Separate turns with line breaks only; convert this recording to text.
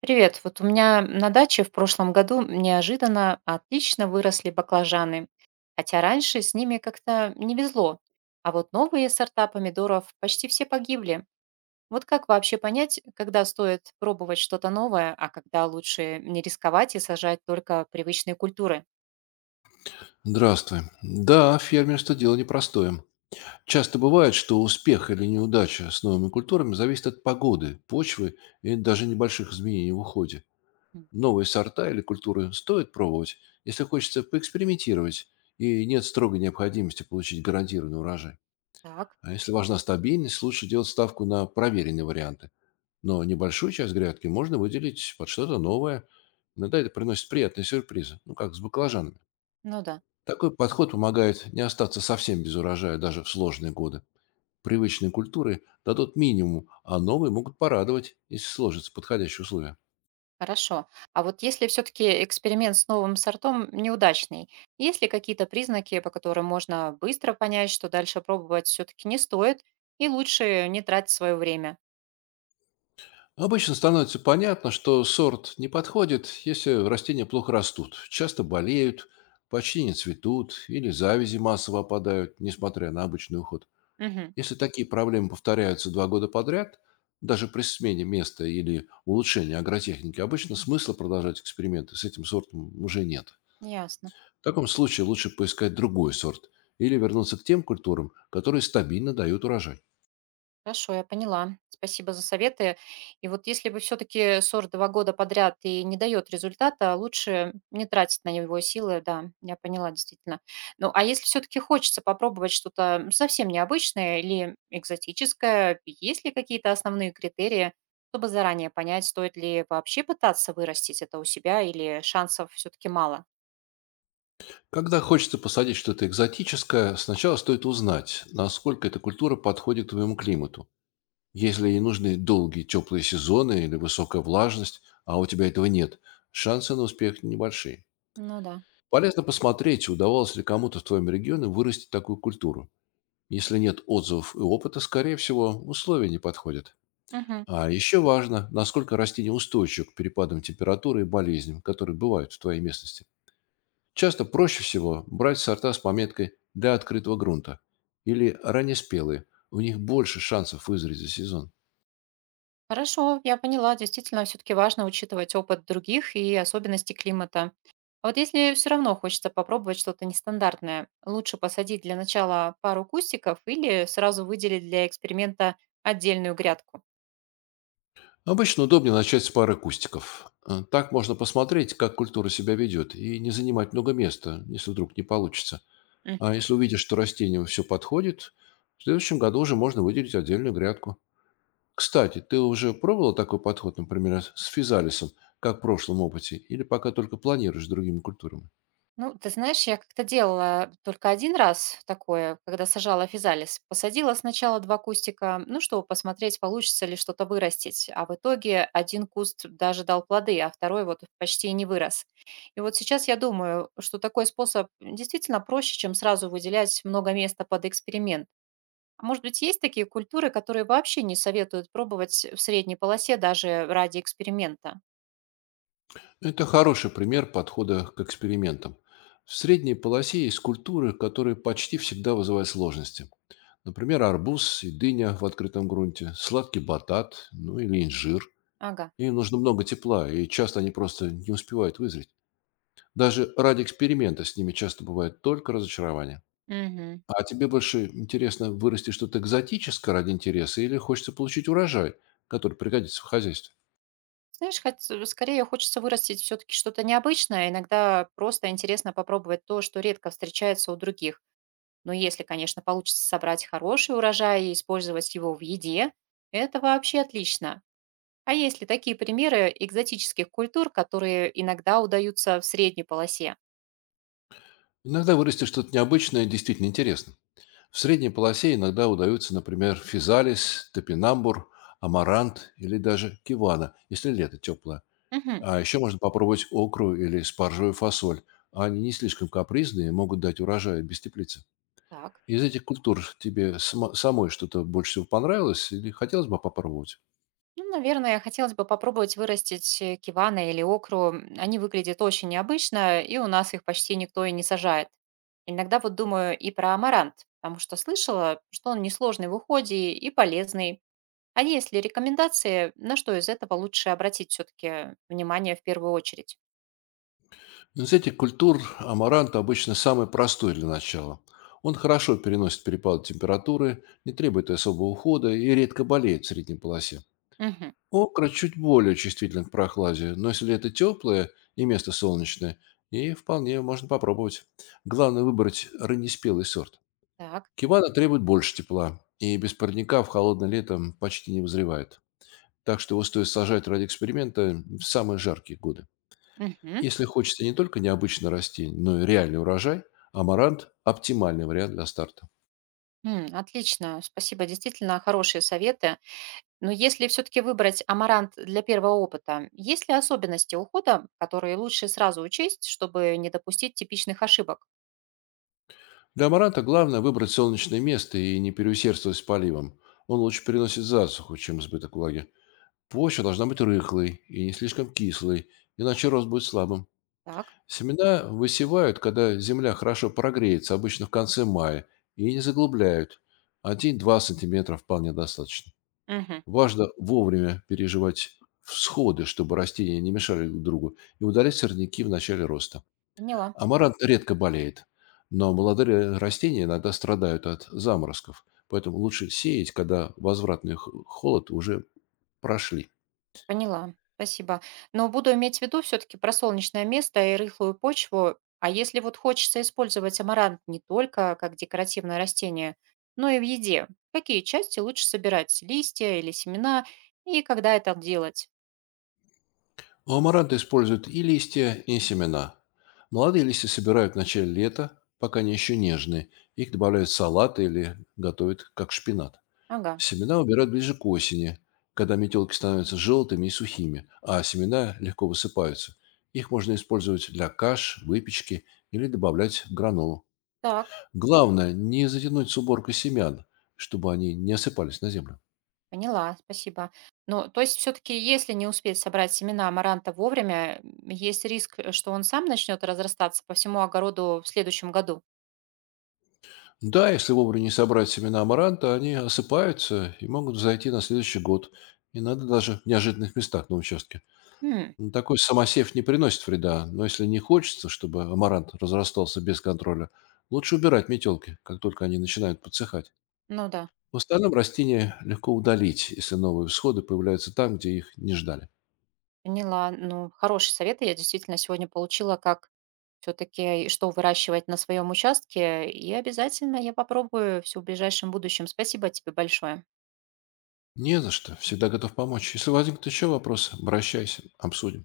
Привет. Вот у меня на даче в прошлом году неожиданно отлично выросли баклажаны, хотя раньше с ними как-то не везло. А вот новые сорта помидоров почти все погибли. Вот как вообще понять, когда стоит пробовать что-то новое, а когда лучше не рисковать и сажать только привычные культуры?
Здравствуй. Да, фермерство– дело непростое. Часто бывает, что успех или неудача с новыми культурами зависит от погоды, почвы и даже небольших изменений в уходе.
М,
Новые сорта или культуры стоит пробовать, если хочется поэкспериментировать и нет строгой необходимости получить гарантированный урожай.
так,
А если важна стабильность, лучше делать ставку на проверенные варианты. Но небольшую часть грядки можно выделить под что-то новое. Иногда это приносит приятные сюрпризы, ну как с баклажанами.
ну да.
Такой подход помогает не остаться совсем без урожая даже в сложные годы. Привычные культуры дадут минимум, а новые могут порадовать, если сложатся подходящие условия.
Хорошо. А вот если все-таки эксперимент с новым сортом неудачный, есть ли какие-то признаки, по которым можно быстро понять, что дальше пробовать все-таки не стоит, и лучше не тратить свое время?
Обычно становится понятно, что сорт не подходит, если растения плохо растут, часто болеют, почти не цветут или завязи массово опадают, несмотря на обычный уход.
Мгм.
Если такие проблемы повторяются два года подряд, даже при смене места или улучшении агротехники, обычно смысла продолжать эксперименты с этим сортом уже нет.
Ясно.
В таком случае лучше поискать другой сорт или вернуться к тем культурам, которые стабильно дают урожай.
Хорошо, я поняла. Спасибо за советы. И вот если бы все-таки сорт 2 года подряд и не дает результата, лучше не тратить на него силы, да, я поняла, действительно. Ну, а если все-таки хочется попробовать что-то совсем необычное или экзотическое, есть ли какие-то основные критерии, чтобы заранее понять, стоит ли вообще пытаться вырастить это у себя или шансов все-таки мало?
Когда хочется посадить что-то экзотическое, сначала стоит узнать, насколько эта культура подходит к твоему климату. Если ей нужны долгие теплые сезоны или высокая влажность, а у тебя этого нет, шансы на успех небольшие.
Ну да.
Полезно посмотреть, удавалось ли кому-то в твоем регионе вырастить такую культуру. Если нет отзывов и опыта, скорее всего, условия не подходят.
Мгм.
А еще важно, насколько растение устойчиво к перепадам температуры и болезням, которые бывают в твоей местности. Часто проще всего брать сорта с пометкой «для открытого грунта» или «раннеспелые». У них больше шансов вызреть за сезон.
Хорошо, я поняла. Действительно, все-таки важно учитывать опыт других и особенности климата. А вот если все равно хочется попробовать что-то нестандартное, лучше посадить для начала пару кустиков или сразу выделить для эксперимента отдельную грядку?
Обычно удобнее начать с пары кустиков. Так можно посмотреть, как культура себя ведет, и не занимать много места, если вдруг не получится. А если увидишь, что растению все подходит, в следующем году уже можно выделить отдельную грядку. Кстати, ты уже пробовал такой подход, например, с физалисом, как в прошлом опыте, или пока только планируешь с другими культурами?
Ну, ты знаешь, я как-то делала только один раз такое, когда сажала физалис. Посадила сначала 2 кустика, ну, чтобы посмотреть, получится ли что-то вырастить. А в итоге один куст даже дал плоды, а второй вот почти и не вырос. И вот сейчас я думаю, что такой способ действительно проще, чем сразу выделять много места под эксперимент. А может быть, есть такие культуры, которые вообще не советуют пробовать в средней полосе даже ради эксперимента?
Это хороший пример подхода к экспериментам. В средней полосе есть культуры, которые почти всегда вызывают сложности. Например, арбуз и дыня в открытом грунте, сладкий батат, ну или инжир.
Ага.
Им нужно много тепла, и часто они просто не успевают вызреть. Даже ради эксперимента с ними часто бывает только разочарование.
Мгм.
А тебе больше интересно вырасти что-то экзотическое ради интереса или хочется получить урожай, который пригодится в хозяйстве?
Знаешь, хоть, скорее хочется вырастить все-таки что-то необычное. Иногда просто интересно попробовать то, что редко встречается у других. Но если, конечно, получится собрать хороший урожай и использовать его в еде, это вообще отлично. А есть ли такие примеры экзотических культур, которые иногда удаются в средней полосе?
Иногда вырасти что-то необычное действительно интересно. В средней полосе иногда удаются, например, физалис, топинамбур, амарант или даже кивана, если лето теплое.
Мгм.
А еще можно попробовать окру или спаржевую фасоль. Они не слишком капризные и могут дать урожай без теплицы.
Так.
Из этих культур тебе самой что-то больше всего понравилось или хотелось бы попробовать?
Ну, наверное, хотелось бы попробовать вырастить кивана или окру. Они выглядят очень необычно, и у нас их почти никто и не сажает. Иногда вот думаю и про амарант, потому что слышала, что он несложный в уходе и полезный. А есть ли рекомендации, на что из этого лучше обратить все-таки внимание в первую очередь?
Из вот этих культур амарант обычно самый простой для начала. Он хорошо переносит перепады температуры, не требует особого ухода и редко болеет в средней полосе.
Мгм.
Окра чуть более чувствителен к прохладе, но если это теплое и место солнечное, и вполне можно попробовать. Главное выбрать раннеспелый сорт.
Так.
Кивана требует больше тепла, и без парника в холодное лето почти не вызревает. Так что его стоит сажать ради эксперимента в самые жаркие годы.
Мгм.
Если хочется не только необычно расти, но и реальный урожай, амарант– оптимальный вариант для старта.
Отлично, спасибо, действительно хорошие советы. Но если все-таки выбрать амарант для первого опыта, есть ли особенности ухода, которые лучше сразу учесть, чтобы не допустить типичных ошибок?
Для амаранта главное выбрать солнечное место и не переусердствовать с поливом. Он лучше переносит засуху, чем избыток влаги. Почва должна быть рыхлой и не слишком кислой, иначе рост будет слабым.
Так,
Семена высевают, когда земля хорошо прогреется, обычно в конце мая, и не заглубляют.— один-два сантиметра вполне достаточно.
мгм,
Важно вовремя переживать всходы, чтобы растения не мешали друг другу, и удалять сорняки в начале роста.
поняла,
Амарант редко болеет, но молодые растения иногда страдают от заморозков, поэтому лучше сеять, когда возвратный холод уже прошли.
поняла, спасибо. Но буду иметь в виду все-таки про солнечное место и рыхлую почву. А если вот хочется использовать амарант не только как декоративное растение, но и в еде, какие части лучше собирать, листья или семена, и когда это делать?
У амаранта используют и листья, и семена. Молодые листья собирают в начале лета, пока они еще нежные. Их добавляют в салаты или готовят как шпинат.
Ага,
Семена убирают ближе к осени, когда метелки становятся желтыми и сухими, а семена легко высыпаются. Их можно использовать для каш, выпечки или добавлять в гранолу.
так.
Главное, не затянуть с уборкой семян, чтобы они не осыпались на землю.
Поняла, спасибо. Ну, то есть все-таки, если не успеть собрать семена амаранта вовремя, есть риск, что он сам начнет разрастаться по всему огороду в следующем году.
Да, если вовремя не собрать семена амаранта, они осыпаются и могут взойти на следующий год. И надо даже в неожиданных местах на участке.
М,
Ну, такой самосев не приносит вреда, но если не хочется, чтобы амарант разрастался без контроля, лучше убирать метелки, как только они начинают подсыхать.
ну да,
В остальном растения легко удалить, если новые всходы появляются там, где их не ждали.
поняла. Ну, хорошие советы я действительно сегодня получила, как все-таки что выращивать на своем участке. И обязательно я попробую все в ближайшем будущем. Спасибо тебе большое.
Не за что. Всегда готов помочь. Если возникнут еще вопросы, обращайся, обсудим.